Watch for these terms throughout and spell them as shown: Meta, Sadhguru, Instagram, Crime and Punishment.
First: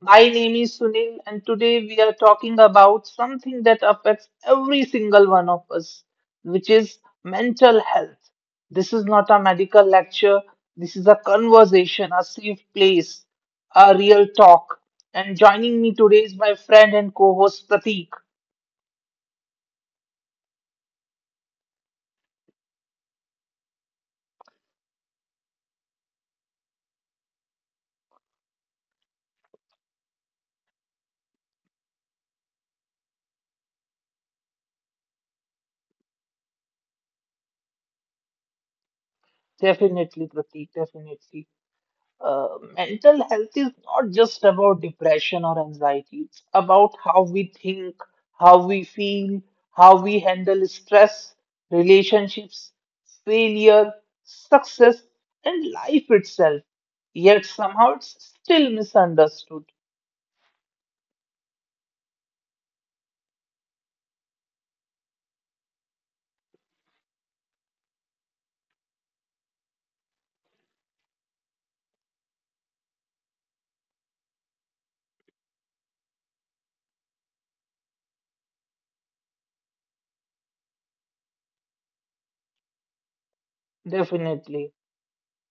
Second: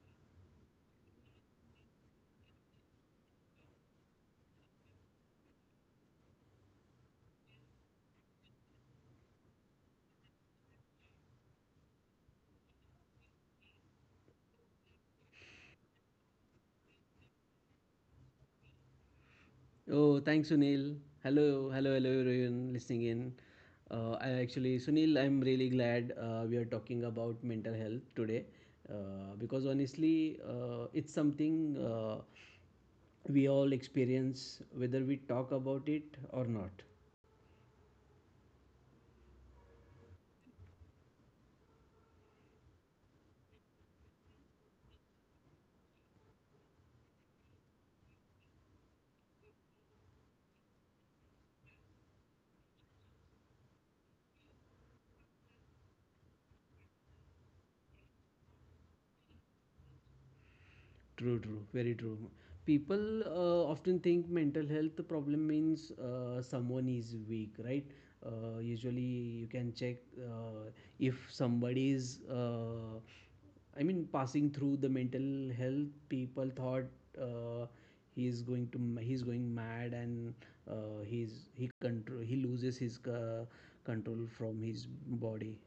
My name is Sunil, and today we are talking about something that affects every single one of us, which is mental health. This is not a medical lecture, this is a conversation, a safe place, a real talk. And joining me today is my friend and co host Pratik. Oh, thanks, Sunil. Hello, hello, hello, everyone listening in. I actually, Sunil, I'm really glad we are talking about mental health today because honestly, it's something we all experience whether we talk about it or not. Definitely, Pratik, definitely. uh, Mental health is not just about depression or anxiety. It's about how we think, how we feel, how we handle stress, relationships, failure, success, and life itself. Yet somehow it's still misunderstood, True, true, very true. People often think mental health problem means someone is weak, right? Usually, you can check if somebody is, I mean, passing through the mental health. People thought uh, he is going he's going mad, and he loses his control from his definitely. body,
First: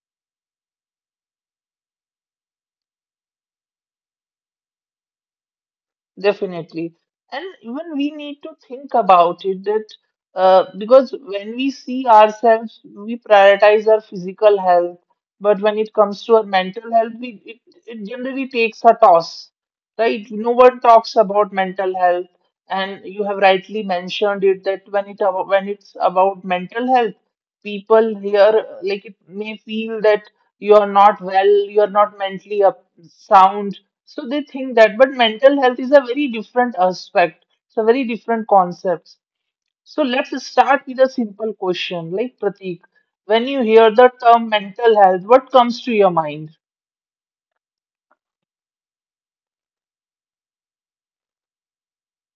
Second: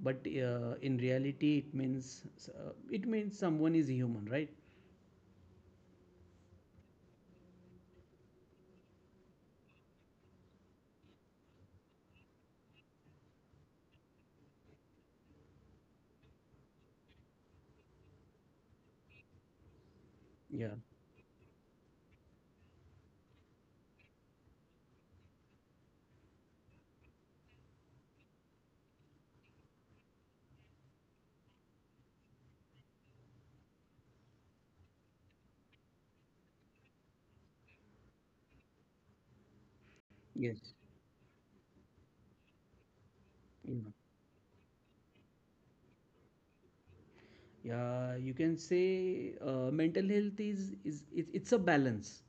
but in reality it means, someone is human, right? Definitely. And even we need to think about it that because when we see ourselves, we prioritize our physical health, but when it comes to our mental health, it generally takes a toss, right? No Yeah, one talks about mental health, and you have rightly mentioned it that when it's about mental health, people here like it may feel that you are not well, you are not mentally up, sound, so they think that, but mental health is a very different aspect. It's a very different concept. So let's yes, start with a simple question, like Pratik. When you hear yeah. the term mental health, what comes to your mind? Yeah, you can say mental health is it, it's a balance.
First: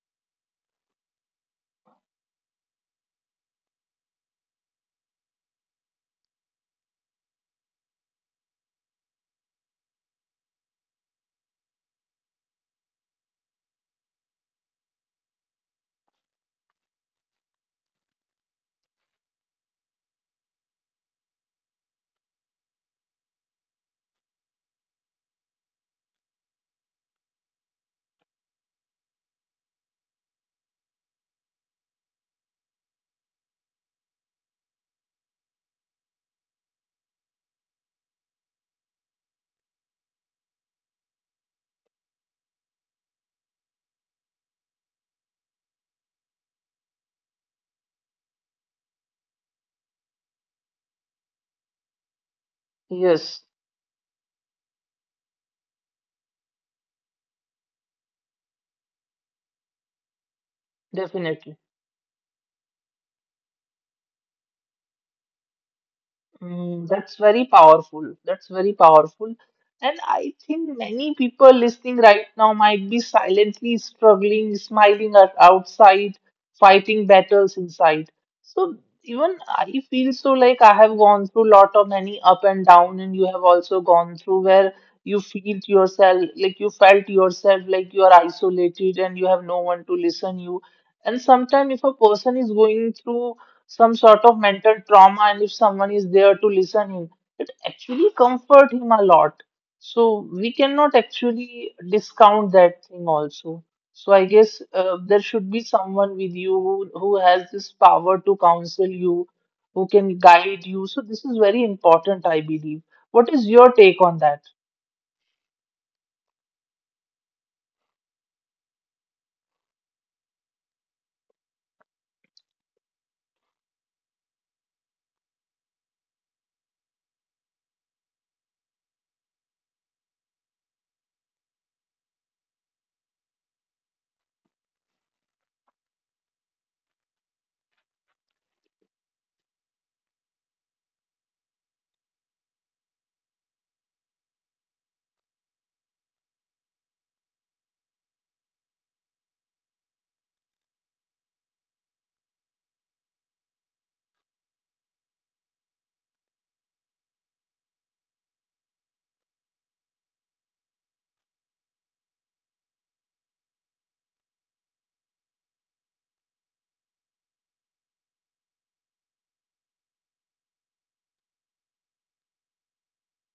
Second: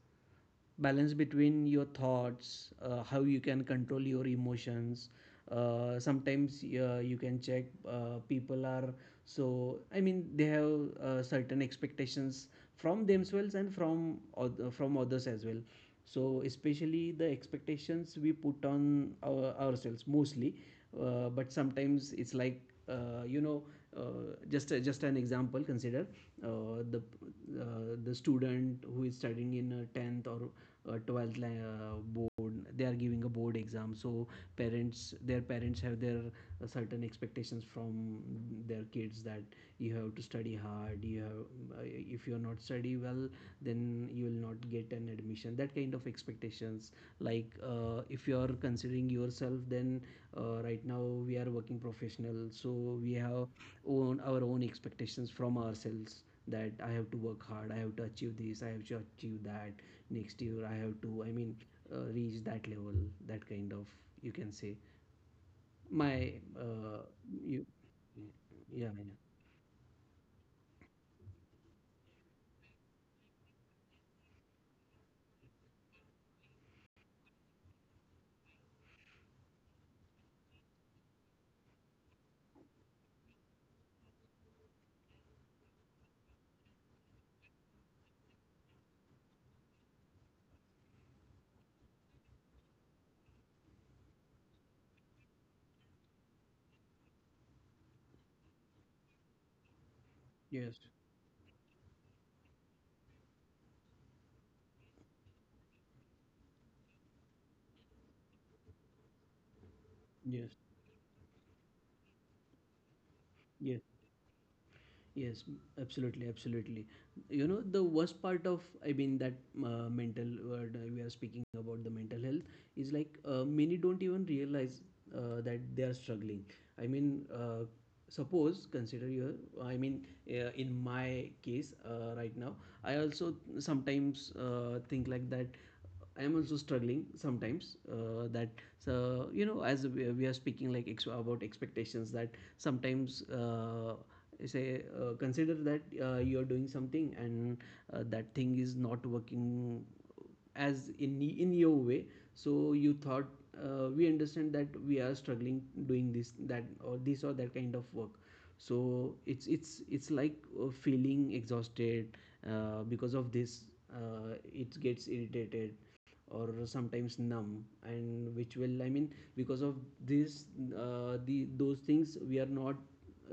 Balance between your thoughts, how you can control your emotions. Sometimes you can check people are, so I mean they have certain expectations from themselves and from from others as well, so especially the expectations we put on ourselves mostly. But sometimes it's like, uh, you know just an example, consider uh, the the student who is studying in a 10th or 12th board. They are giving a board exam, so parents their parents have their certain expectations from their kids, that you have to study hard, you have if you are not study well, then you will not get an admission, that kind of expectations. Like if you are considering yourself, then right now we are working professional, so we Yes, have own our own expectations from ourselves, that I have to work hard, I have to achieve this, I have to achieve that. Next year I have to, definitely. Reach that level, that kind of, you can say, my Mm, uh, that's very you powerful. That's very yeah, yeah. powerful. And I think many people listening right now might be silently struggling, smiling at outside, fighting battles inside. So even I feel so, like I have gone through lot of many up and down, and you have also gone through where you feel yourself, like you felt yourself like you are isolated and you have no one to listen you. And sometimes if a person is going through some sort of mental trauma and if someone is there to listen him, it actually comfort him a lot, so we Yes, cannot actually discount that thing also. So I guess there should be someone with you who has this power to counsel you, who can yes, guide you. So this is very important, I believe. What is your yes, take on that? yes. Absolutely, absolutely. You know the worst part of, I mean, that mental word, we are speaking about the mental health, is like, many don't even realize that they are struggling. I mean, uh, suppose consider your I mean in my case, right now, I also sometimes think like that, I am also struggling sometimes. That So, you know, as we are speaking like about expectations, that sometimes, say, consider that you are doing something, and that thing is not working as in your way, so you thought, we understand that we are struggling doing this that or this or that kind of work. So it's like, feeling exhausted because of this, it gets irritated, or sometimes numb, and which will, I mean, because of this, the those things, we are not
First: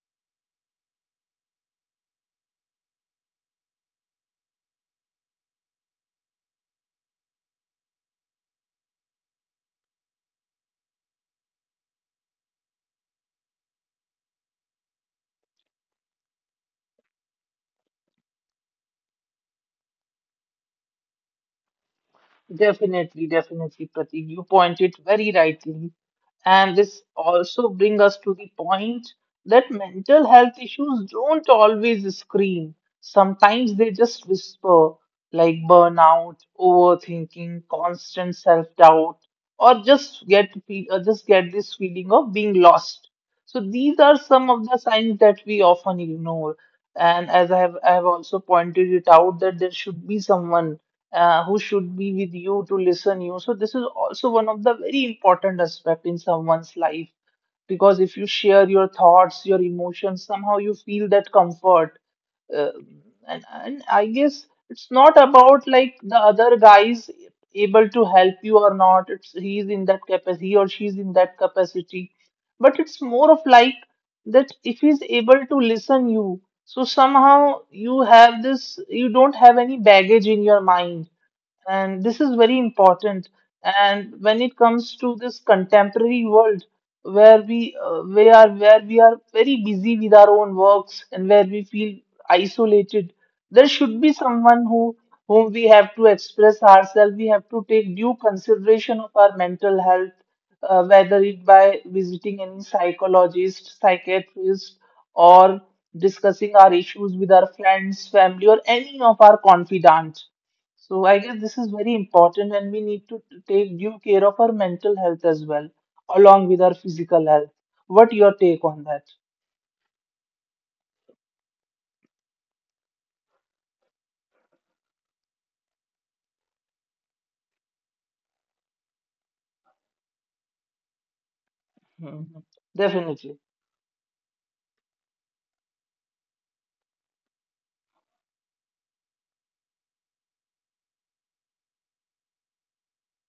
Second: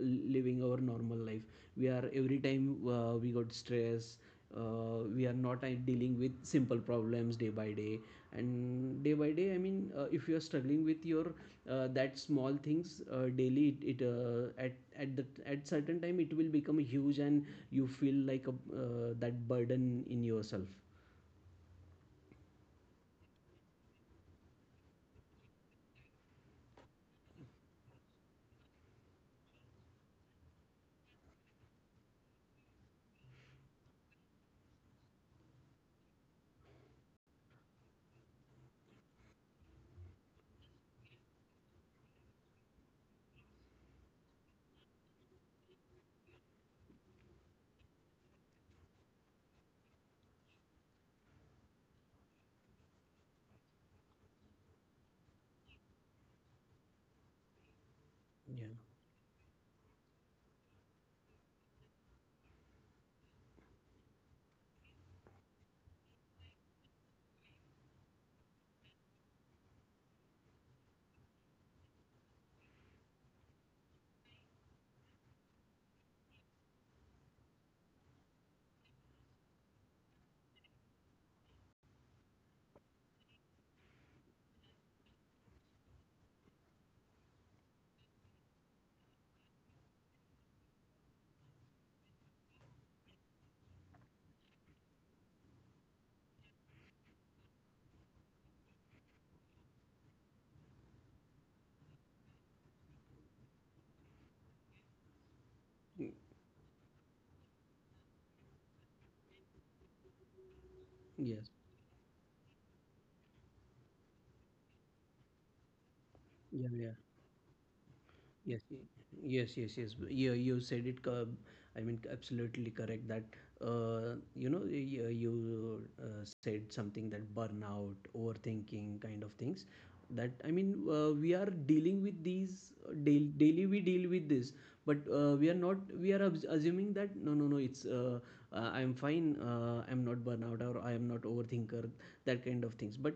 living our normal life. We are every time, we got stress, we are not dealing with simple problems day by day. And day by day, I mean, if you are struggling with your that small things daily, it at the at certain time it will become huge, and you feel like that burden in yourself. Definitely, definitely, Pratik, you pointed very rightly. And this also brings us to the point that mental health issues don't always scream. Sometimes they just whisper, like burnout, overthinking, constant self-doubt, or just get this feeling of being lost. So these are some of the signs that we often ignore. And as I have also pointed it out that there should be someone who should be with you to listen you, so this is also one of the very important aspect in someone's life, because if you share your Yeah. thoughts, your emotions, somehow you feel that comfort. uh, and I guess it's not about like the other guys able to help you or not, it's he's in that capacity, he or she's in that capacity, but it's more of like, that if he's able to listen you, so somehow you have this, you don't have any baggage in your mind, and this is very important. And when it comes to this contemporary world, where we are very busy with our own works and where we feel isolated, there should be someone who, whom we have to express ourselves, we have to take due consideration of our mental health, whether it by visiting any psychologist, psychiatrist, or discussing our issues Mm, with our friends, family, or any of our confidants. So I guess this is very important, and yes. we need to take due care of our mental health as well, along with our physical health. Yeah, What yeah. your take on that? Yes, yes, yes, yes. Yeah, you said it. I mean, absolutely correct. That you know, you said something, that burnout, overthinking, kind of things. That, I mean, we are dealing Hmm. with these Definitely. daily. Daily we deal with this, but we are not. We are assuming that no, no, no. It's I'm fine, I'm not burnout or I am not overthinker, that kind of things. But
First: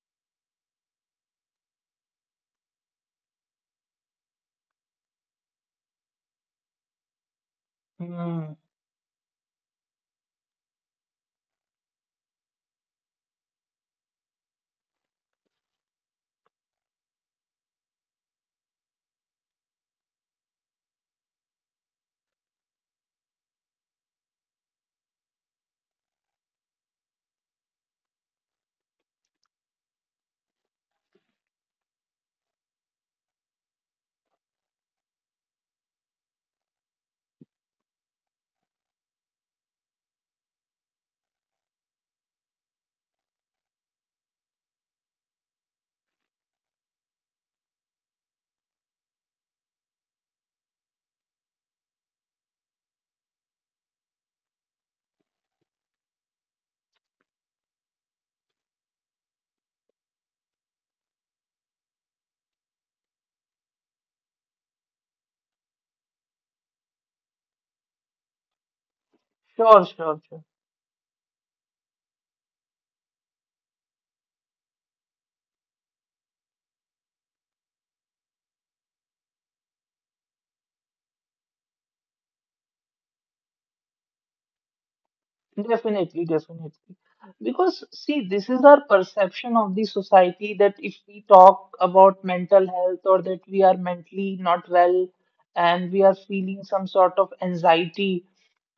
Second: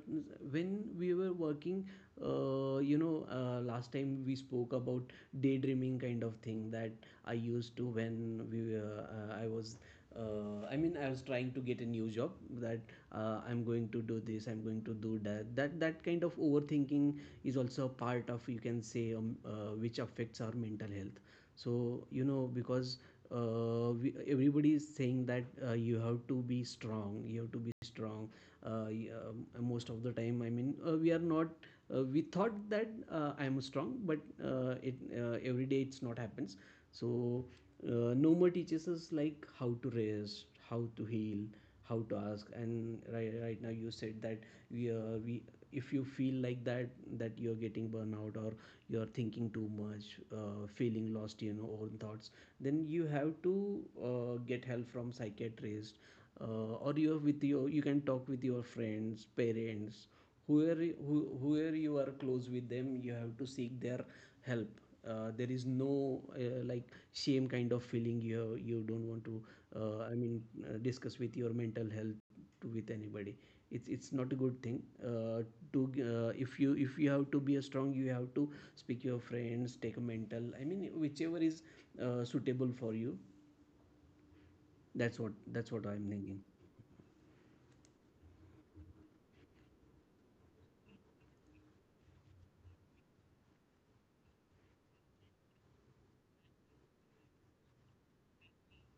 when we were working, last time we spoke about daydreaming kind of thing, that I used to, when Hmm. we I was I mean, I was trying to get a new job. That, I'm going to do this, I'm going to do that. That kind of overthinking is also a part of, you can say, which affects our mental health. So you know, because everybody is saying that you have to be strong, you have to be strong. Most of the time, I mean, we are not. We thought that I am strong, but it every day it's not happens. So no more teaches us like how to rest, how to heal, how to ask. And right now you said that, we if you feel like that you're getting burnout, or you're thinking too much, feeling lost in your own thoughts, then you have to get help from psychiatrist, or you can talk with your friends, parents, whoever you are close with them, you have to seek their help. There is no like shame kind of feeling. You don't want to, uh, Sure, i sure, mean sure. Discuss with your mental health with anybody. It's not a good thing, uh, to if you have to be a strong, you have to speak your friends, take a mental, I mean, whichever is suitable for you. That's what I'm thinking. Definitely, definitely. Because see, this is our perception of the society that if we talk about mental health or that we are mentally not well and we are feeling some sort of anxiety.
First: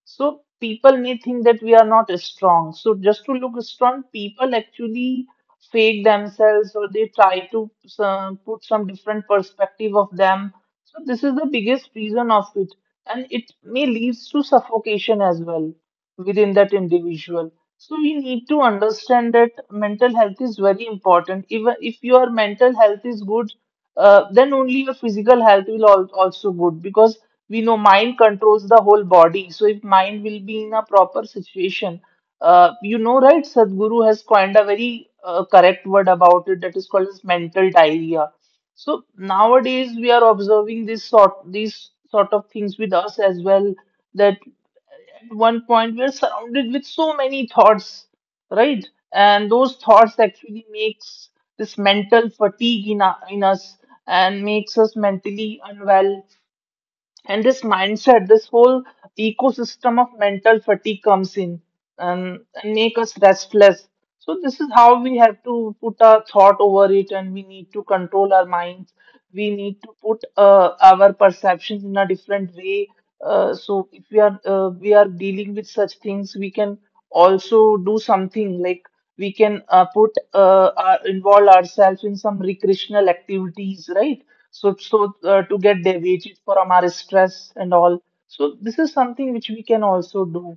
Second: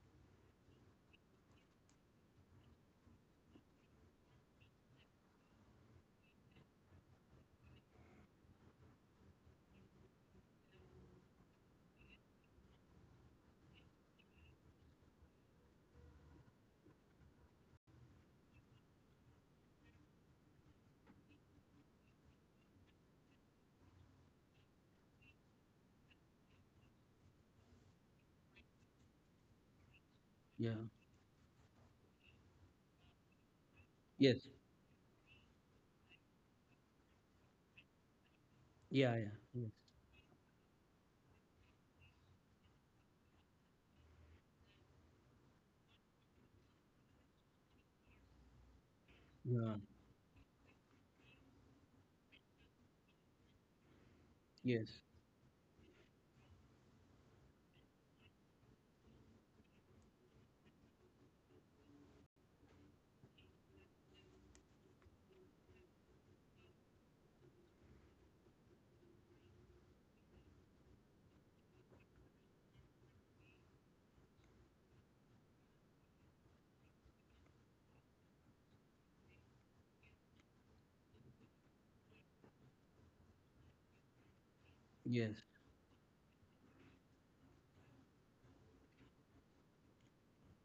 So people may think that we are not strong. So just to look strong, people actually fake themselves or they try to put some different perspective of them. So this is the biggest reason of it, and it may leads to suffocation as well within that individual. So you need to understand that mental health is very important. Even if your mental health is good, then only your physical health will al also good, because we know mind controls the whole body. So if mind will be in Yeah, a proper situation, you know, right? Sadhguru has yes, coined a very correct word about it that is called as mental diarrhea. So yeah, yeah, yes, nowadays we are observing this sort, these sort of things with us as well. That at one point we are surrounded with so many thoughts, right? And those yeah, thoughts actually makes this mental fatigue in us, and makes us yes, mentally unwell, and this mindset, this whole ecosystem of mental fatigue comes in, and make us restless. So this is how we have to put our thought over it, and we need to control our minds. We need to put our perceptions in a different way. So if we are dealing with such things, we can also do something like, we can put involve ourselves in some recreational activities, right? So so yes. To get their wages from our stress and all, so this is something which we can also do.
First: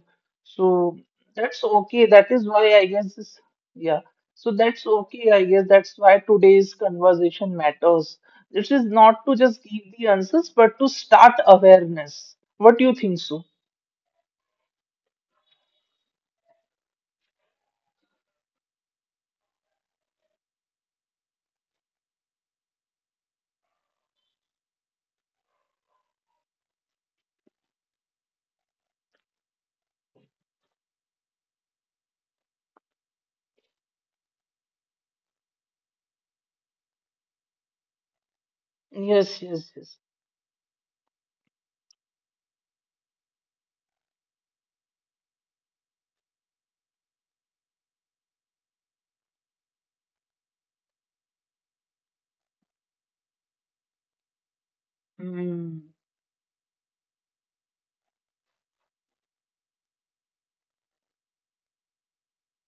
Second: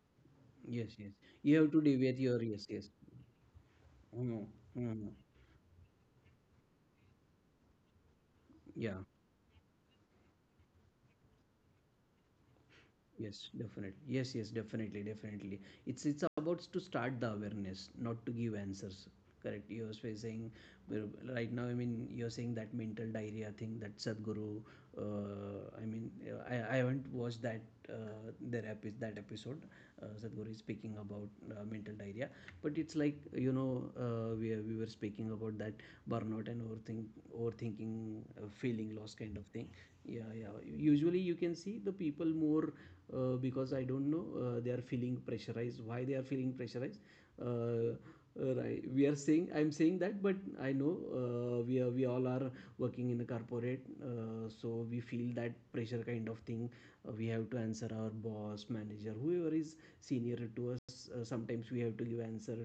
Yes, So yes. You that's have to okay, deviate that your. is why Yes, I yes. guess this, yeah, Mm, so that's mm, okay, I guess that's why today's conversation matters. It is yeah, not to just give the answers but to start awareness. What do you think so? yes, definitely. Yes, yes, definitely, definitely. It's about to start the awareness, not to give answers. Correct. You were saying. Well, right now, I mean, you're saying that mental diarrhea thing, that Sadhguru. I mean, I haven't watched that, that episode. Sadhguru is speaking about mental diarrhea, but it's like you know, we were speaking about that burnout and overthinking, feeling loss Yes, kind of yes, thing. yes. Yeah, yeah. Usually, you can see the people more, because I don't know, they are feeling pressurized. Why they are feeling pressurized? Uh, right, we are saying I'm saying that, but I know, we all are working in the corporate, so we feel that Mm, pressure kind of thing. We have to answer our boss, manager, whoever is senior to us, sometimes we have to give answer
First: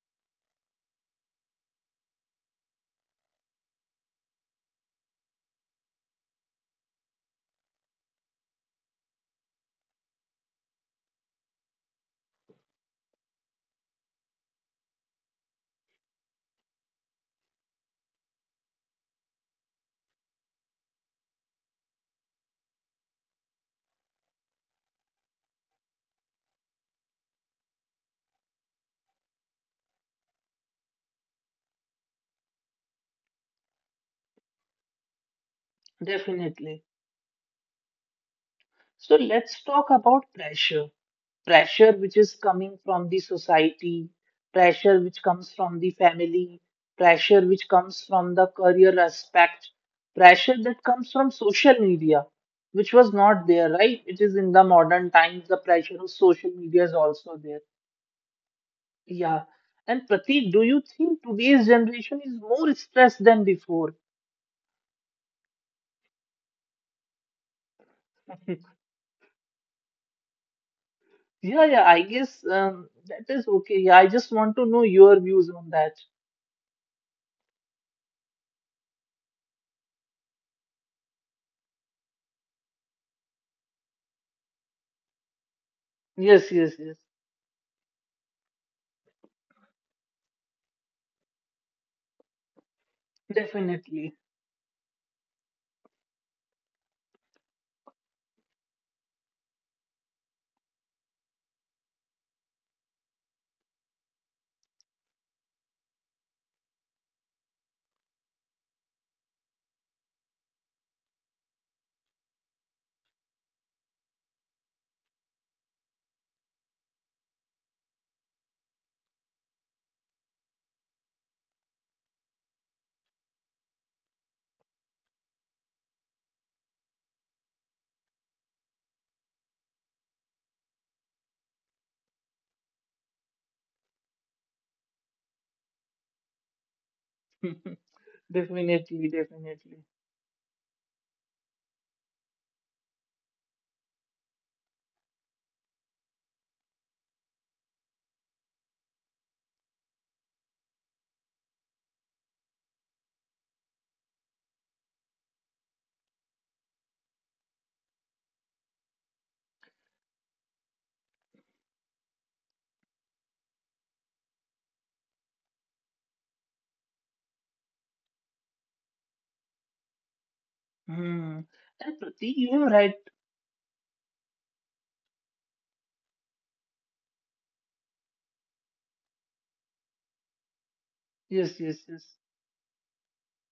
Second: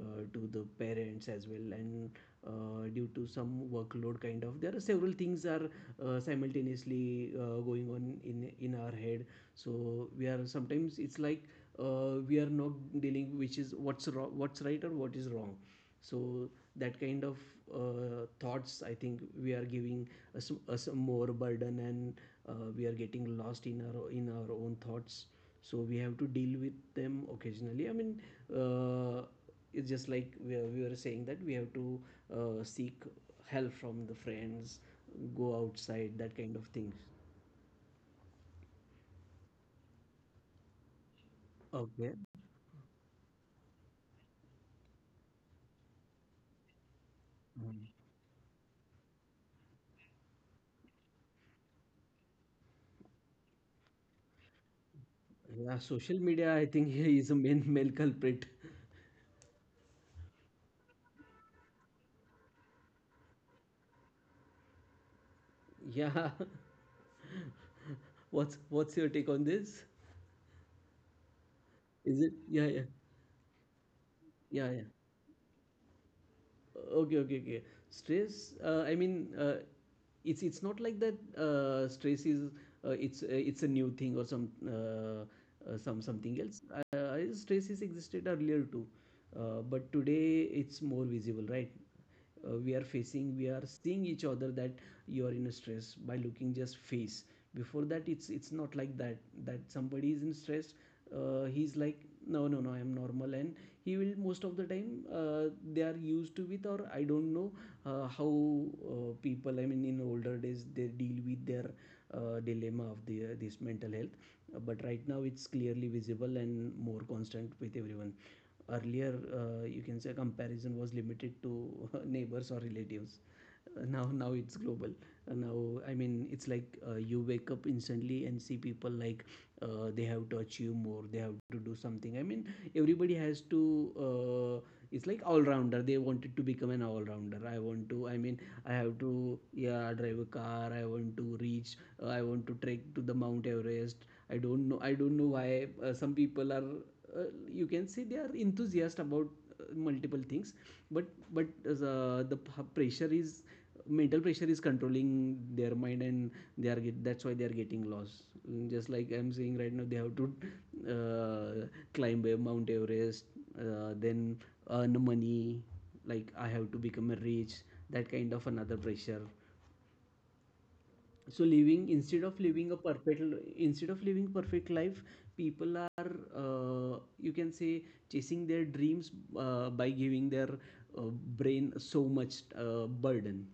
to the parents as well, and due to some workload kind of, there are several things are simultaneously going on in our head. So we are sometimes, it's like, we are not dealing which is what's wrong, what's right or what is wrong. So that kind of thoughts, I think we are giving us more burden, and we are getting lost in our own thoughts. So we have to deal with them occasionally. I mean, uh, it's just like we were saying that we have to seek help from the friends, go outside, that kind of definitely. thing. So let's talk about pressure, pressure which Okay. is coming from the society, pressure which comes from the family, pressure which comes from the career aspect, pressure that comes from social media, which was not there, right? It is in the modern times, the Yeah, pressure of social social media, I media is think, also is a there. main culprit. Yeah. And Pratik, do you think today's generation is more stressed than before? Yeah. What's your take on this? Yeah, yeah, I Is guess it? Yeah, yeah, that is okay. Yeah, I just want to know yeah, yeah. your views on that. Okay, okay, okay. Stress. I mean, it's not like that. Stress is, it's a new thing, or some, something Yes, else. yes, yes, Stress is existed earlier too, but today it's more visible, right? We are seeing definitely. each other that you are in a stress by looking just face. Before that, it's not like that, that somebody is in stress. He's like, no, no, no, I am normal. And he will most of the time, uh, they are used to it, or I don't know, how, people, I mean, in older days they deal with their dilemma of this mental health. But right now it's clearly visible and more constant with everyone. Earlier, you can say, comparison was limited to neighbors or relatives. Now it's global. Now I mean, it's like, you wake up instantly and see people like, they have to achieve more, they have to do something. I mean, everybody has to, uh, it's like, all rounder, they wanted to become an all rounder. i want to i mean I Definitely, have to, definitely. yeah, drive a car. I want to reach, I want to trek to the Mount Everest. I don't know why some people are, you can say, they are enthusiastic about multiple things. But but the pressure is mental pressure is controlling their mind, and that's why they are getting lost. Mm, just like I'm saying right now, they have to uh, climb a Mount Everest, then earn money, like I have to become a rich, that kind of another pressure. Hmm. So And living, Pratik, instead you of have living a right. perfect Instead of living perfect life, people are, you can say, chasing their dreams by giving their uh, Yes, brain yes, so yes. much burden.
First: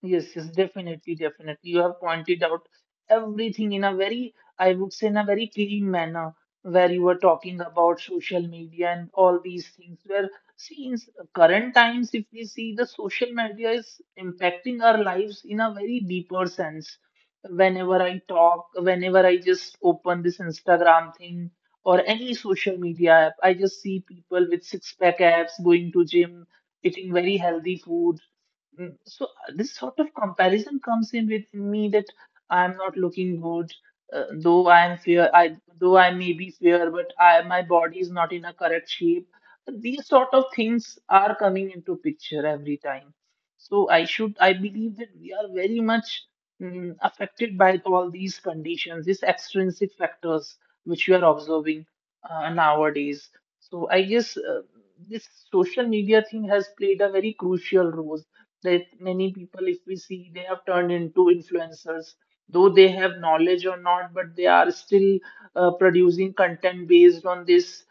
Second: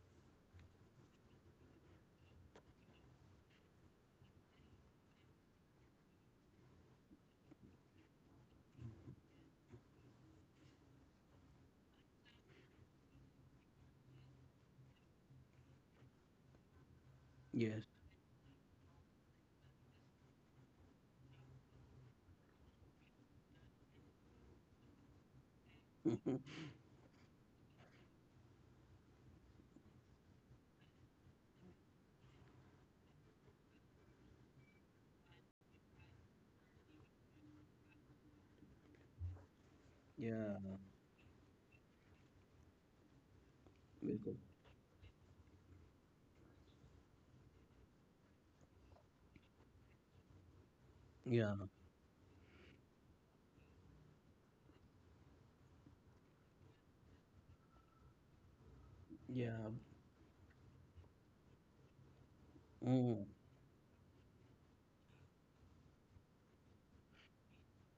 Yes, yes, definitely, definitely. You have pointed out everything in a very, I would say, in a very clean manner, where you were talking about social media and all these things. Where, see, in current times, if we see, the social media is impacting our lives in a very deeper sense. Yes. Whenever I talk, whenever I just open this Instagram thing or any social media app, I just see people with six-pack abs going to gym, eating very healthy food. Mm, so this sort of comparison comes in with me that I'm not looking good, though I am fair. I may be fair, but I my body is not in a correct shape. These sort of Yeah. things are coming into picture every time. So I बिल्कुल. should, I believe that we are very much, mm, affected by all these conditions, these extrinsic factors which you are Yeah, observing nowadays. So I guess this social media thing has played a very crucial role, that many yeah. people, if we see, they have turned into influencers, though they Mm. have knowledge or not, but they are still producing content based on this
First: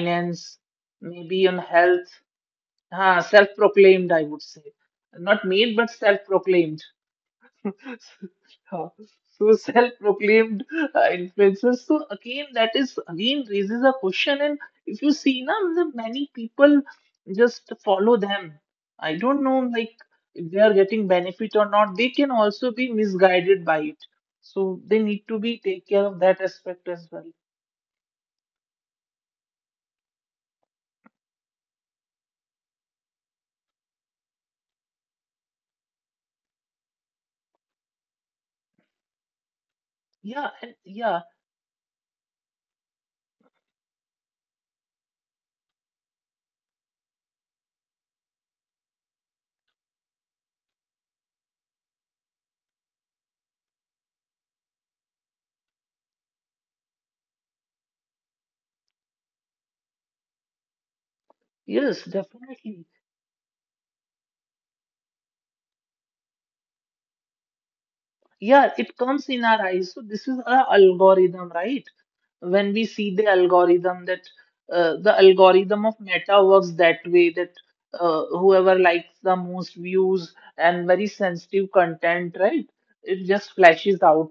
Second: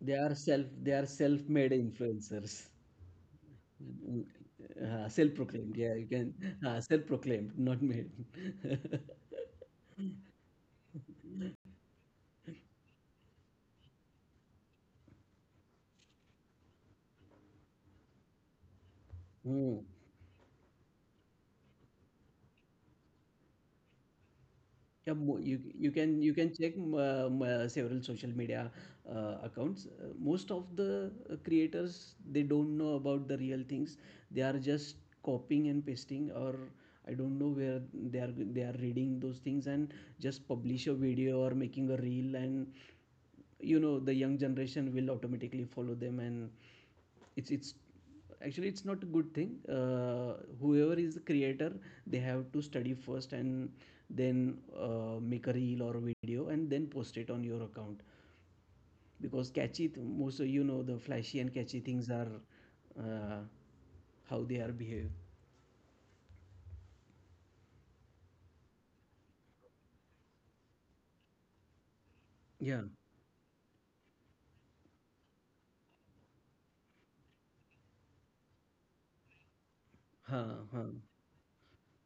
they are self they are maybe on self-made health, influencers. ah, self-proclaimed, I Mm. would say, not made self-proclaimed, but yeah, you can. Self-proclaimed. self-proclaimed, not made. Yeah. So self-proclaimed influencers. So again, that is again raises a question. And if you see now, the many people just follow them. I don't know, Hmm. like if they are getting benefit or not. They can also be misguided by it. So they Yeah, need to be you take you care of can that you can check aspect as well. Several social media accounts. Most of the creators, they don't know about the real things. They are just copying and pasting, or I don't know where they are reading those Yeah, things, and and yeah, just publish a video or making a reel, and you know the young generation will automatically follow them. And it's actually it's not a good thing. uh, Whoever is the creator, they have to study first and then make a reel or video, and then post it on your account. Because yes, catchy most of, definitely. The flashy and catchy things are uh, how they are behave. Yeah, it comes in our eyes. So this is our algorithm, right? When we see the algorithm that Yeah, the algorithm of Meta works that way that whoever likes the most views and very sensitive content, right? huh, huh. It just flashes out,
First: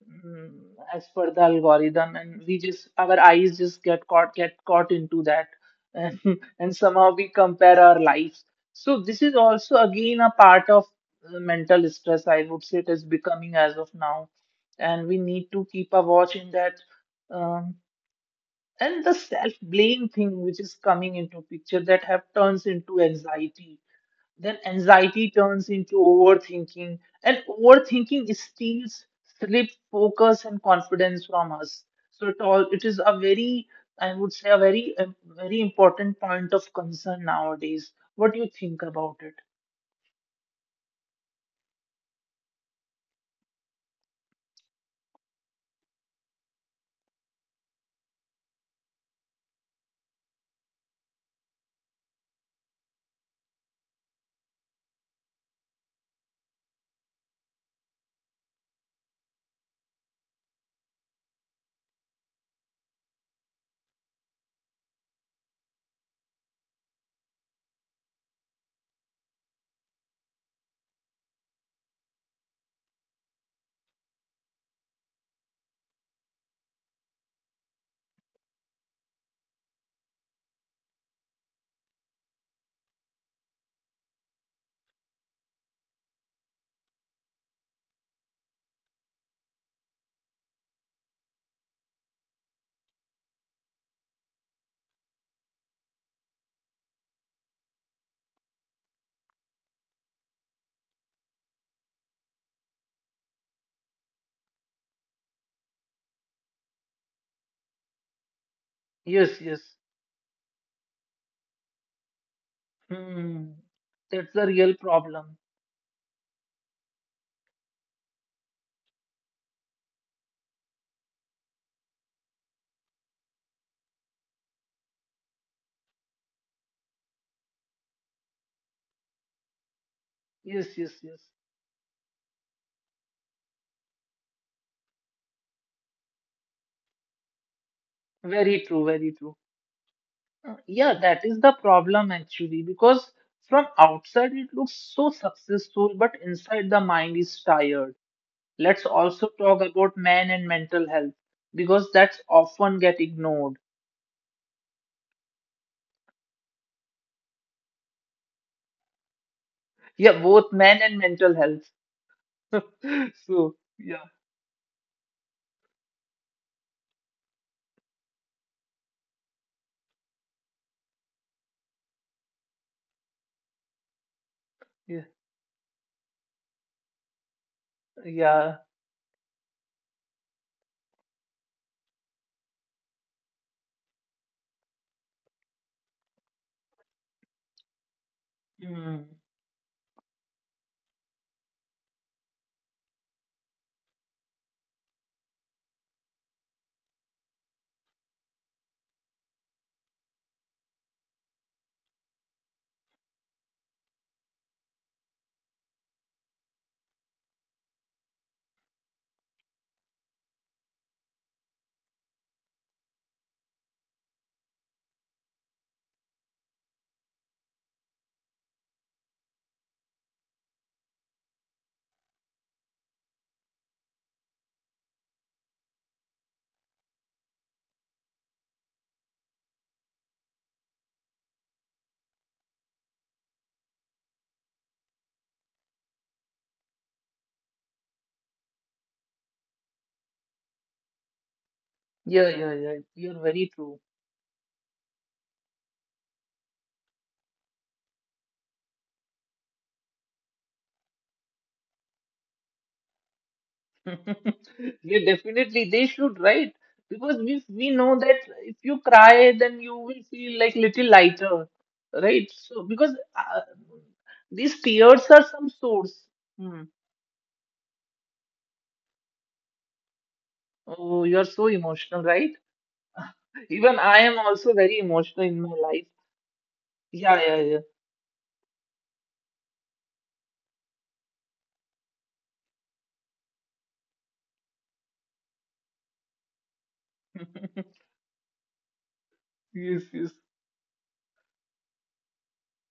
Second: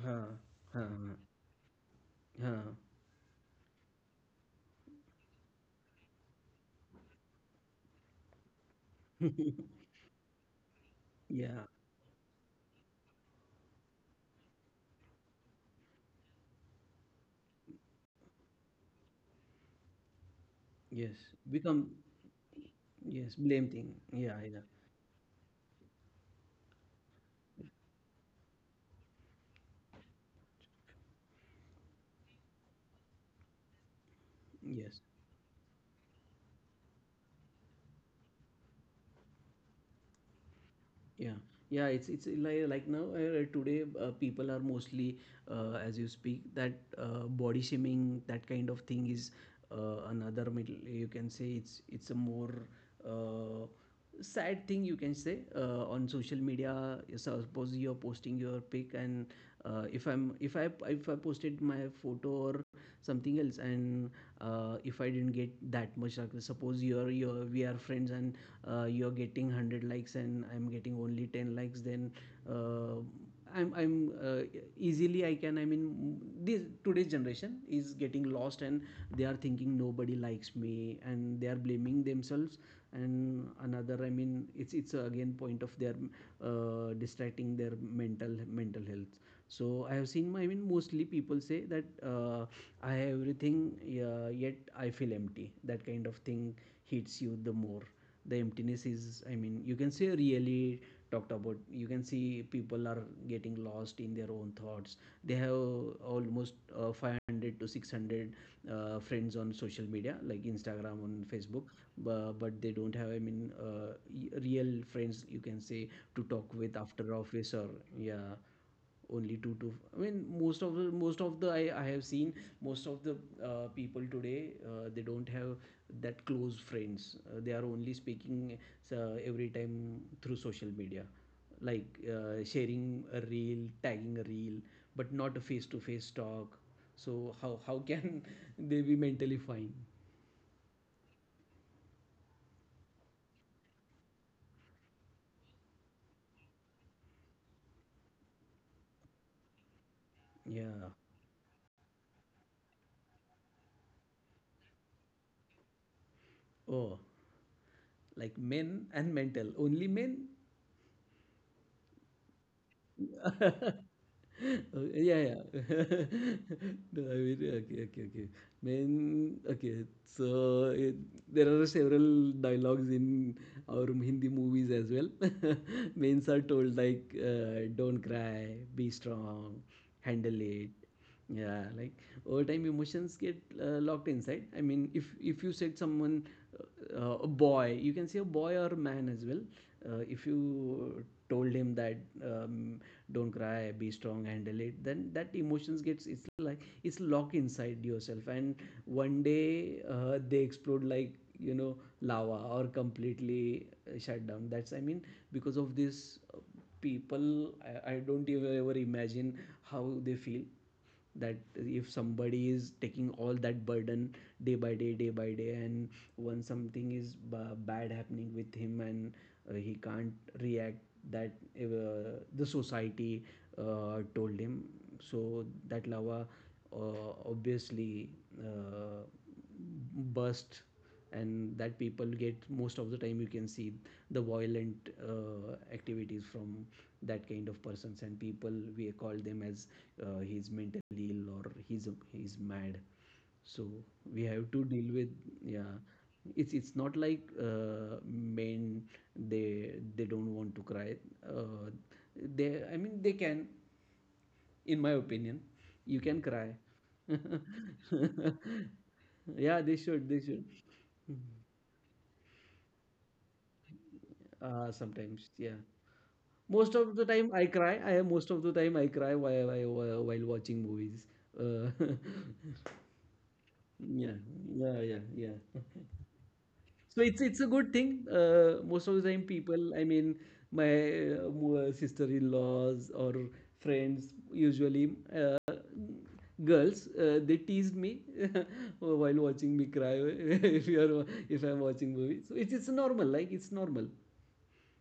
Huh, mm, as huh, per the algorithm, and we huh. just, our eyes just get caught into that, and, and somehow we compare our lives. So this is also again a part of Yeah, mental stress. I would say it is becoming as of now, and we need to keep a watch in that, um, and the self-blame thing which is coming yes. into picture Become. that have turns into Yes, blame anxiety, thing. Yeah, then yeah, anxiety turns into overthinking, and overthinking steals sleep, focus and confidence from us. So it all, it is a very, I would say a very, yes, a very important point of concern nowadays. What do you think about it? yeah, yeah. It's like, now, today, people are mostly, as you speak that, body shaming, that kind of thing is another middle. You can say it's a more uh, sad thing, you can say, on social media. Suppose you're posting your pic, and if I'm if I posted my photo or something else, and if I didn't get that much like, suppose you're we are friends, and you're getting 100 likes and I'm getting only 10 likes, then uh, I'm uh, easily I can, I mean, this today's generation is getting lost, and they are thinking nobody likes me, and they are blaming themselves. And another, I mean, it's again point of their, distracting their mental mental health. So I have seen my, I mean, mostly people say that I have everything, yeah, yet I feel empty. That kind of thing hits you the more. The emptiness is, I mean, you can say really talked about, you can see people are getting lost in their own thoughts. They have almost 500 to 600 friends on social media like Instagram, on Yes, Facebook. yes. But they don't have, I mean, real friends, you Hmm. can say, That's to the talk real with after problem. office. Or yeah, only two to, I mean, most of the I have seen, most of the people today, they don't have that close friends. They are only speaking every time through social media, like Yes, sharing yes, yes. a reel, tagging a reel, but not a face to face talk. So how can they be mentally fine? Very true, very true. Yeah, that is the problem actually, because from outside it looks so successful, but inside the mind is tired. Let's Yeah. also talk about men and mental health, because that's often get ignored. Oh, like men and mental, only men? Yeah, both men and mental health. Oh, yeah, So, yeah. yeah, No, I mean, okay, okay, okay. Main, okay. So it, there are several dialogues in our Hindi movies as well. Mains are told yeah, like, "Don't cry, be strong, handle yeah. it." Yeah, like, over time emotions get locked inside. I mean, if you said someone, a boy, you can say, a boy or a man as well, if Mm. you told him that, um, don't cry, be strong, handle it, then that emotions gets, it's like it's locked inside yourself. And one day they explode like, you know lava, or completely shut down. That's, I mean, because of this people, I don't even ever imagine how they feel. That if somebody is taking all that burden day by day, day by day, and once something is bad happening with him, and he can't react that the society told him. So that lava obviously uh, burst. And that people get, most of the time you can see the violent activities from that kind of persons, and people we call them as he's mentally ill, or he's mad. So we Yeah, have to yeah, deal yeah. with. You're very true. Yeah, it's not like men, they don't want to cry. uh, they, I mean, they can, in my opinion. You can cry. Yeah, definitely they should, right? Because we Yeah, they we should. know They that should. if you cry, then you will feel like little lighter, right? So because Sometimes, yeah. these Most of the tears time, are I some cry. I source. most of the Hmm. time I cry while watching movies. Uh, Oh, you're so emotional, yeah, right? yeah, yeah, yeah. Even I am also very So it's emotional it's in a my good life. thing. Most of the time, Yeah, yeah, people, I mean, my sister-in-laws or friends, usually girls, they teased me while watching me yeah. cry. if you are if I'm Yes, watching yes. movies, so it's normal, like it's normal.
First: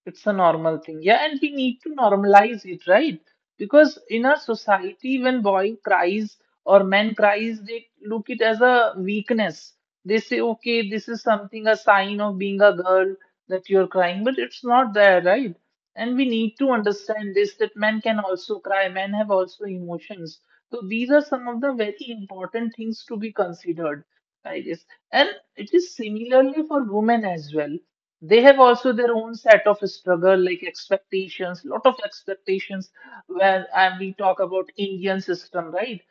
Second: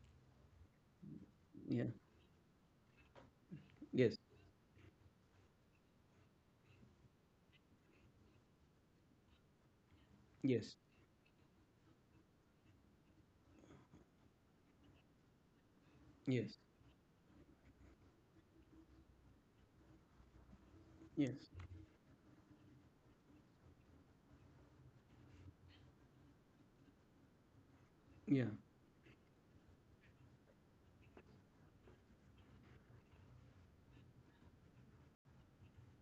It's a normal thing. Yeah, and we need Yeah, to normalize it, right? Because yes, in our society, when boy cries or man cries, they look it as a weakness. They say, yes, okay, this is something, a sign of being a girl that you're crying, but it's not there, right? And we need yes, to understand this that men can also cry, men have also emotions. So these are yes, some of the very important things to be considered, I guess. And it is similarly for women as well. They yeah, have also their own set of struggle, like expectations, lot of expectations. When and we talk about Indian system, right?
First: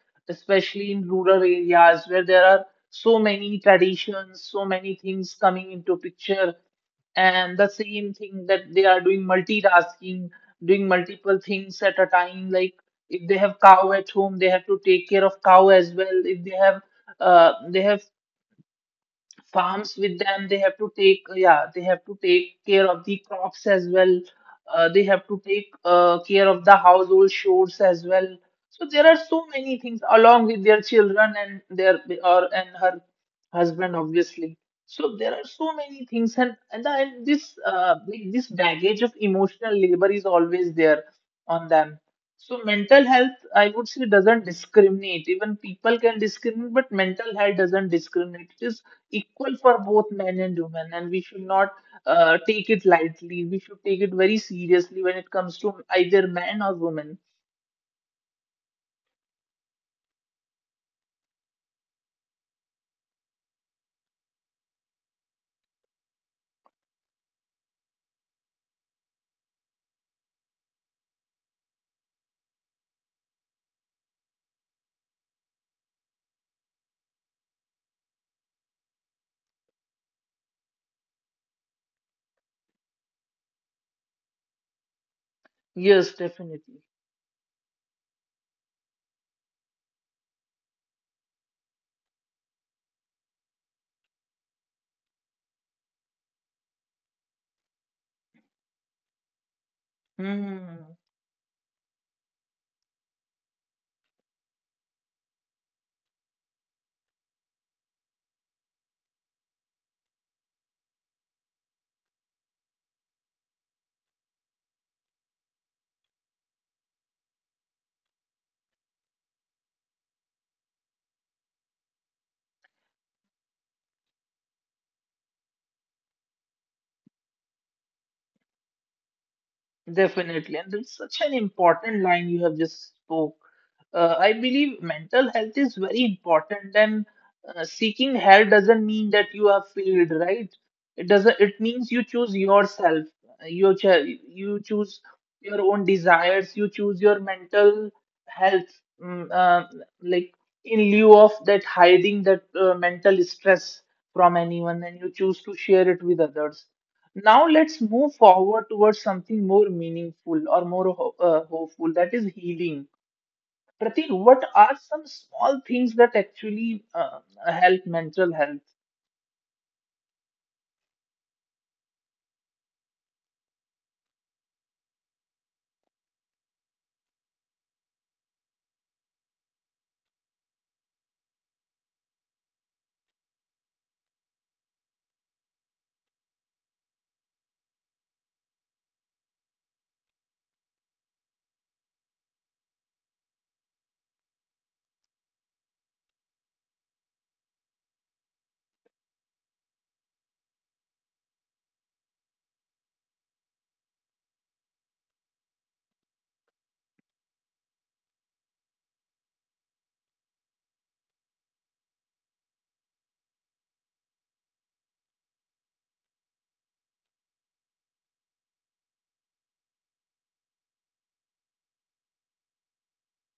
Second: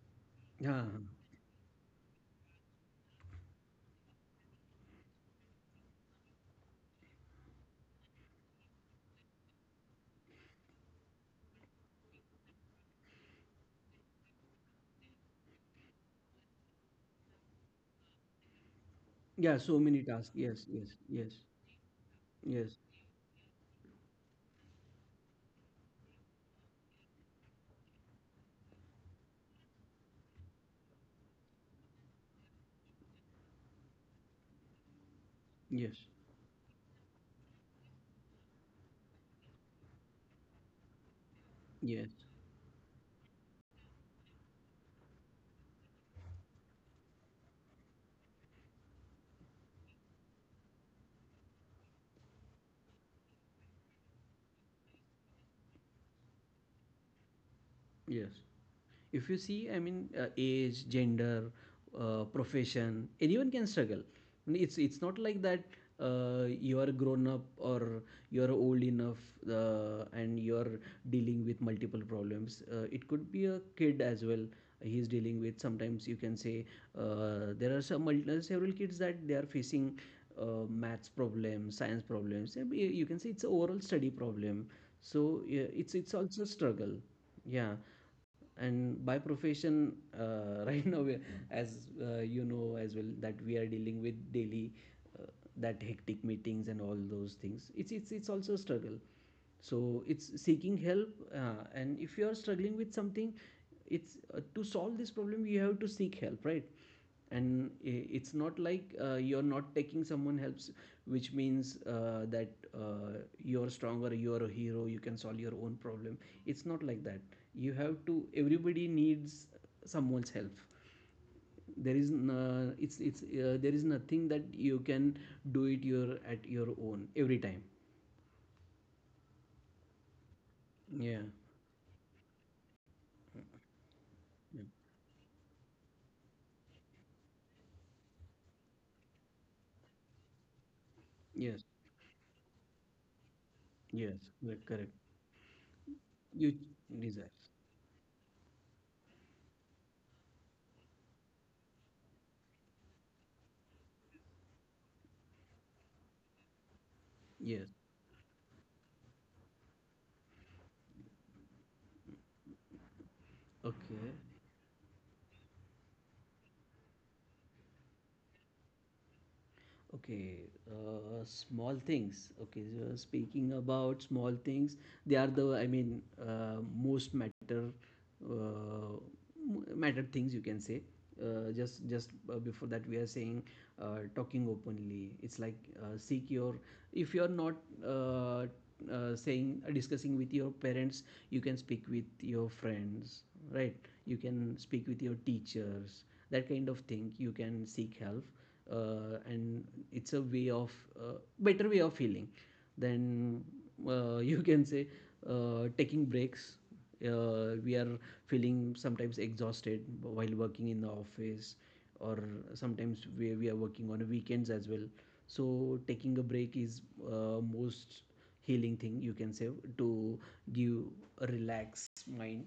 yeah, Especially in rural areas, where there are so many traditions, so many things coming into picture. And the same thing that they are doing multitasking, doing multiple things at a time, like if they have cow at home, they have to take care of cow as well. If they have yeah, so farms many with tasks. them, they Yes, have to yes, take yes, yeah they have to take yes, care of the crops as well. They have to take care of the household chores as well. So there are so many things, along with their children and their, or and her, husband obviously. So there are so many yes, things, and this like this baggage of emotional labor is always there on them. yes, So mental health, I would say, doesn't discriminate. Even people can discriminate, but mental health doesn't discriminate. It is equal for both men and women, and we should not take it lightly. We should take it very seriously when it comes to either man or women. yes. If you see, I mean, age, gender, profession, anyone can struggle. It's not like that. You are grown up, or you are old enough, and you are dealing with multiple problems. It could be a kid as well, he is dealing with, sometimes you can say, there are some several kids that they are facing maths problems, science problems. You can say it's an overall study problem. So yeah, it's Yes, it's also a definitely. struggle. Yeah. And by profession, right now, we, as you know as well, that we are dealing with daily uh, that hectic meetings and all those things. It's also a struggle. So it's seeking Hmm. help. And if you are struggling with something, it's, to solve this problem, you have to seek help, right? And it's not like you're not taking someone helps, which means that uh, you're stronger, you're a hero, you can solve your own problem. It's not like that. You have to, everybody needs someone's help. It's there is nothing that you can do it your, at your own, every time. Definitely, and that's such an Yeah, important line you have just spoke. I believe yeah. mental health is very important, and seeking help doesn't mean that you are failed, right? It doesn't. It Yes, means you choose yourself. You cho- yes, you correct, choose correct. your own desires. You You choose your desire. mental health, mm, uh, like in lieu of that, hiding that mental stress from anyone, and you choose to share it with others. Now let's Yes. move forward towards something more meaningful or more hopeful, that is healing. Pratik, Okay. what are some small things that actually help mental health? Okay, small things. Okay, so speaking about small things, they are the, I mean, most matter, uh, matter things you can say. Just before that, we are saying talking openly. It's like, seek your. If you're not uh, saying, discussing with your parents, you can speak with your friends, right? You can speak with your teachers. That kind of thing. You can seek help, and it's a way of, better way of healing than you can say taking breaks. We are feeling sometimes exhausted while working in the office, or sometimes we are working on weekends as well. So taking a break is most healing thing you can say, to give a relaxed mind.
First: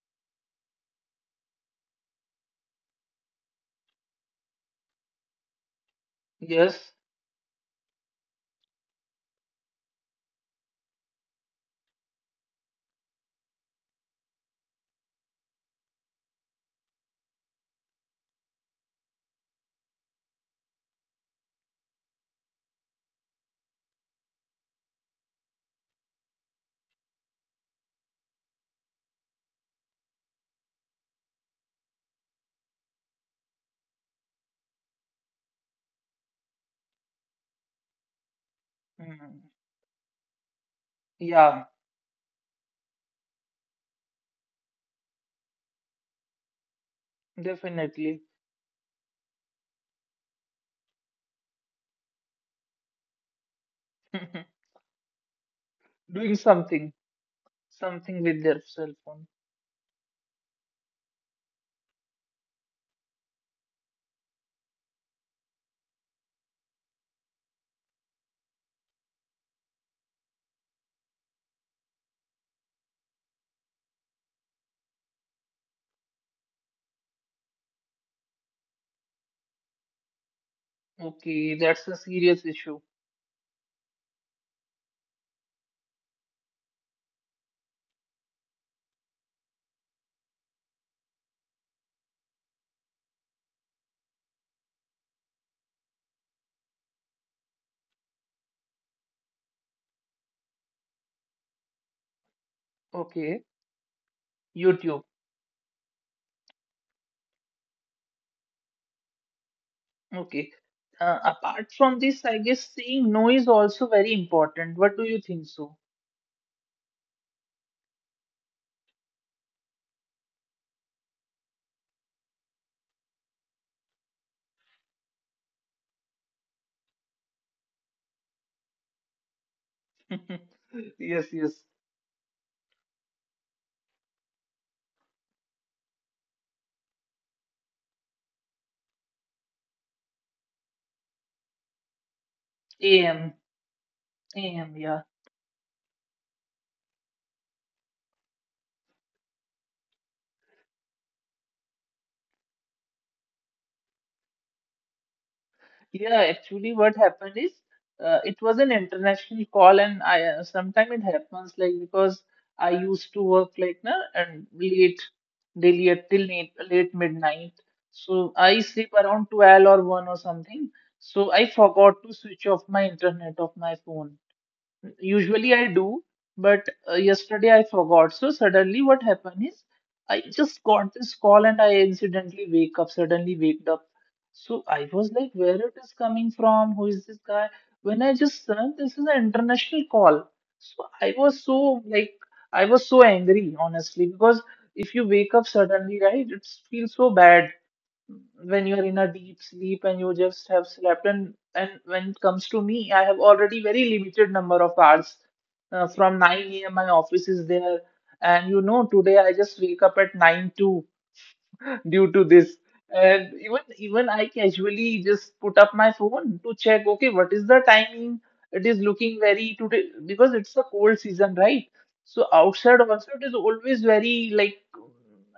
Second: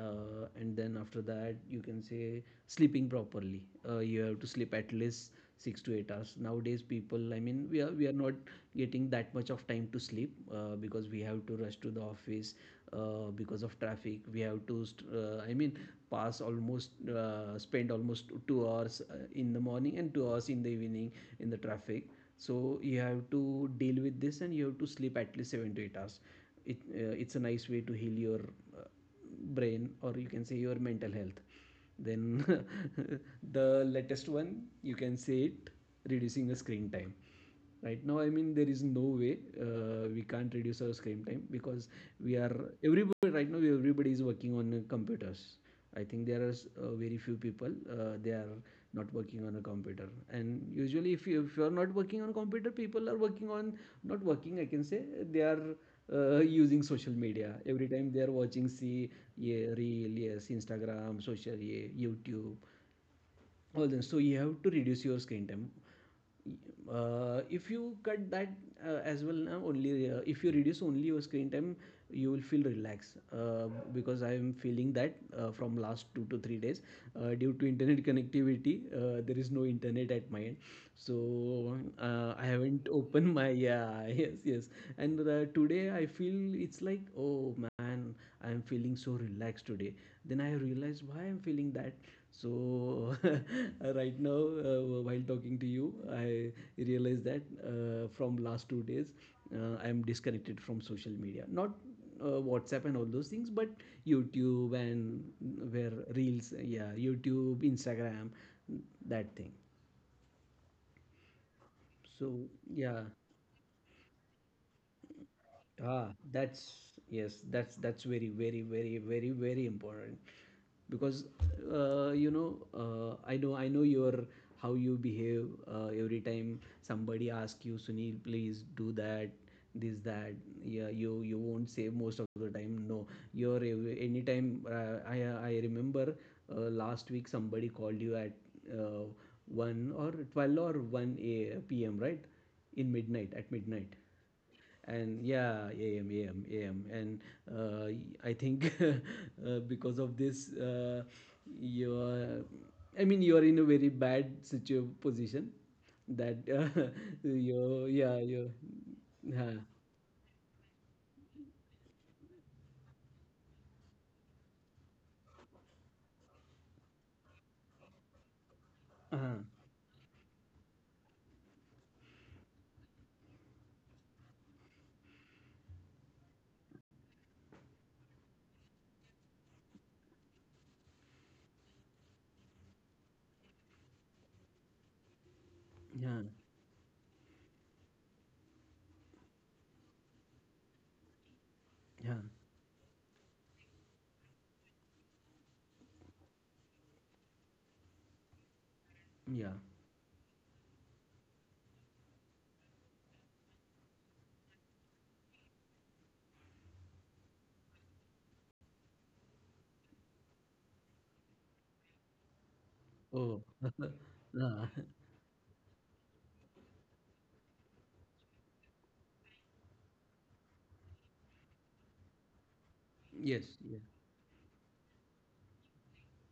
And then after that you can say sleeping properly. You have to sleep at least 6 to 8 hours. Nowadays Yes. people, I mean, we are not getting that much of time to sleep, because we have to rush to the office, because of traffic we have to I mean pass almost, spend almost 2 hours in the morning and 2 hours in the evening in the traffic. So you have to deal with this, and you have to sleep at least 7 to 8 hours. It's a nice way to heal your brain, or you can say your mental health. Then the latest one you can say it, reducing the screen time. Right now, I mean, there is no Mm. way we can't reduce our screen Yeah, time, because we are everybody right now, everybody is working on computers. I think there are very few people they are definitely. not working on a computer, and usually if you are not working on a computer, people are working on, not working, I can say, they are using social Doing media something, every time, they are watching, see. something with their Yeah, cell reel, phone. yes, Instagram, social, yeah, YouTube, all. Then so you have to reduce your screen time. If you cut that as well. Now only if you reduce only your screen time, you will feel relaxed, because I am feeling that from last 2 to 3 days, due to internet connectivity, there is no internet at my end. So Okay, I that's a haven't opened serious my, issue. yeah. Yes, yes. And today I feel it's like, oh man, I am feeling so relaxed today. Then I realized why I'm feeling that. So right now, while talking to you, I realized that from last 2 days, I am disconnected from social media. Not WhatsApp and all those things, but Okay, YouTube and YouTube. where reels, yeah, YouTube, Instagram, that thing. Okay. Uh, So apart from yeah, this, I guess saying no is also very important. What do ah, you think that's, so? yes, that's very, very, very, very, very important. Because you know, I know your, how you behave, every time somebody asks you, Sunil, please do that, this that. Yeah, you won't say most of Yes, the yes. time, no. You're every, anytime I remember last week somebody called you at uh, 1 or 12 or one a p.m., right, in midnight, at A. midnight. M. And A. yeah, M. yeah. am, am, am. And uh, I think because of this you're, I mean you're, in a very bad position. That Yeah, actually, what you, yeah, happened is you, it was yeah, an international call, and I, sometimes it happens, like because I used to work like na and late daily at till late, late midnight, uh, so I sleep around 12 or 1 or something. So I forgot to switch off my internet of my phone. Usually I do, but yesterday I forgot. So suddenly what happened is, I just got this call and I incidentally wake up, suddenly waked up. So I was like, yeah, where it is coming from? Who is this guy? When I just searched, this is an international call. So I yeah, was so like, I was so angry, honestly, because if you wake up suddenly, right, it feels so bad yeah, when you're in a deep sleep and you just have slept. And when it comes to me, I have already very limited number of hours. From 9 a.m my office is there, and you know, today I just wake up at 9 two. Due to oh. this. And even Uh, even I casually just put up my phone to check, okay, what is the timing? It is looking very today because it's a cold season, right? So yes, outside yeah. also it is always very like,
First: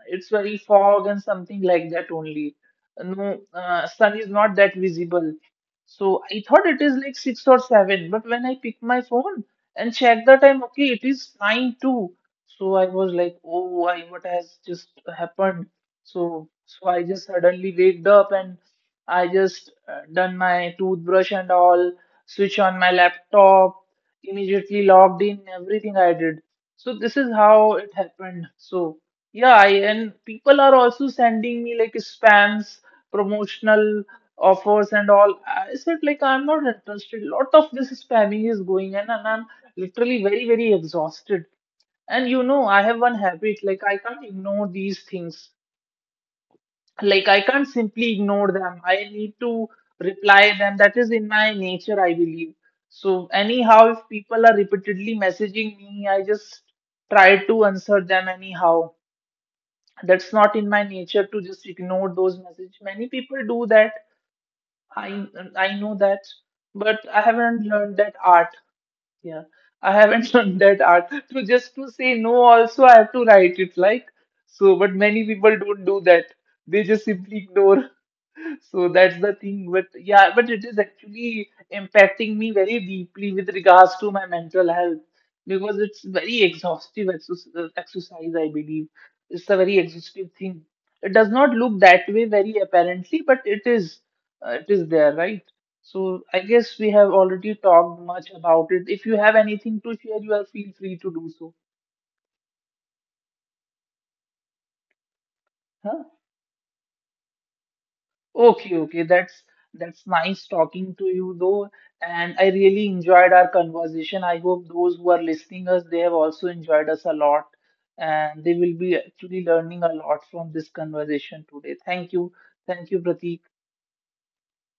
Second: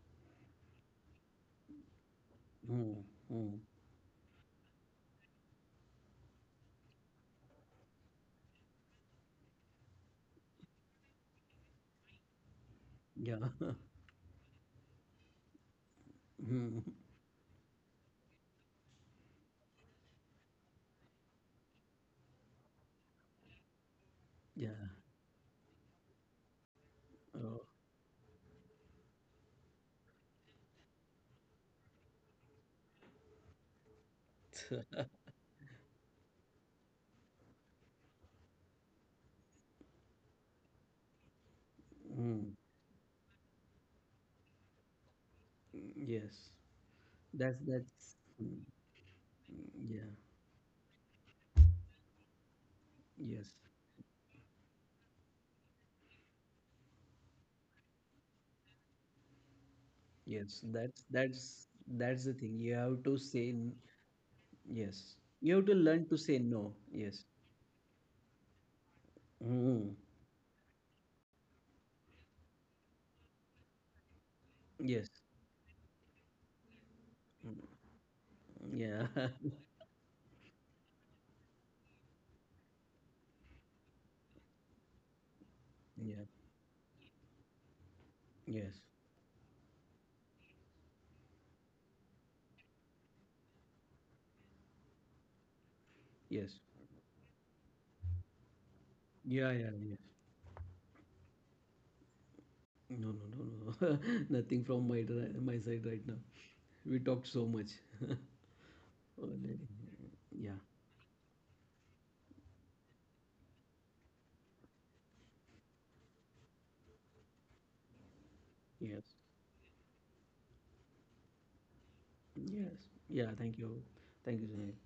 it's very fog and something like that only. Oh, No, oh sun is not that visible. So I thought it is like 6 or 7, but when I pick my phone and check the time, okay, it is nine too. So I was like, yeah. oh, I what has just happened? So, Hmm. so I just suddenly waked up, and I just done my toothbrush and all, switch on my laptop, immediately Yeah, logged in, everything I did. So this is oh. how it happened. So yeah, and people are also sending me like spams, promotional offers and all. I said like I'm not interested. Lot of this spamming is going on and I'm literally very, very exhausted. And you know, Mm, I have one habit, like I can't ignore these things, yes, like I can't that's simply ignore them. I need to yeah. reply them, that is in my nature, I believe. So Yes, anyhow, if people are repeatedly messaging me, I just try to answer them anyhow. That's not in yes, my that's nature to just that's ignore that's the those thing. messages. You have Many to people say do that. i yes. You have i to know learn to that, say no. but I Yes. haven't learned that art, yeah, I Mm. haven't learned that art. To just to say no also I have to write it, like. So but Yes. many people don't do that, they just simply Mm. ignore. So Yeah. that's the thing. But yeah, but it is actually impacting me very deeply with regards to my mental health, because it's Yeah. very exhaustive exercise, I Yes. believe. It's a very exhaustive thing. It does not look that way very apparently, but it is. It is there, right? So Yes. I guess we have already talked much about it. If you have Yeah. Yeah. anything Yes. to share, you are feel free to do so. No, no, no, no. Nothing from my my side right now. Huh? We talked so much. Okay, okay, that's already. that's nice Yeah. talking to you though, and I really enjoyed our conversation. I hope those who are listening us, they have also enjoyed us a lot, and they will Yes. be actually learning a lot from this conversation today. Yes. Thank you, Yeah. Pratik. Thank you. Thank you, Sunil.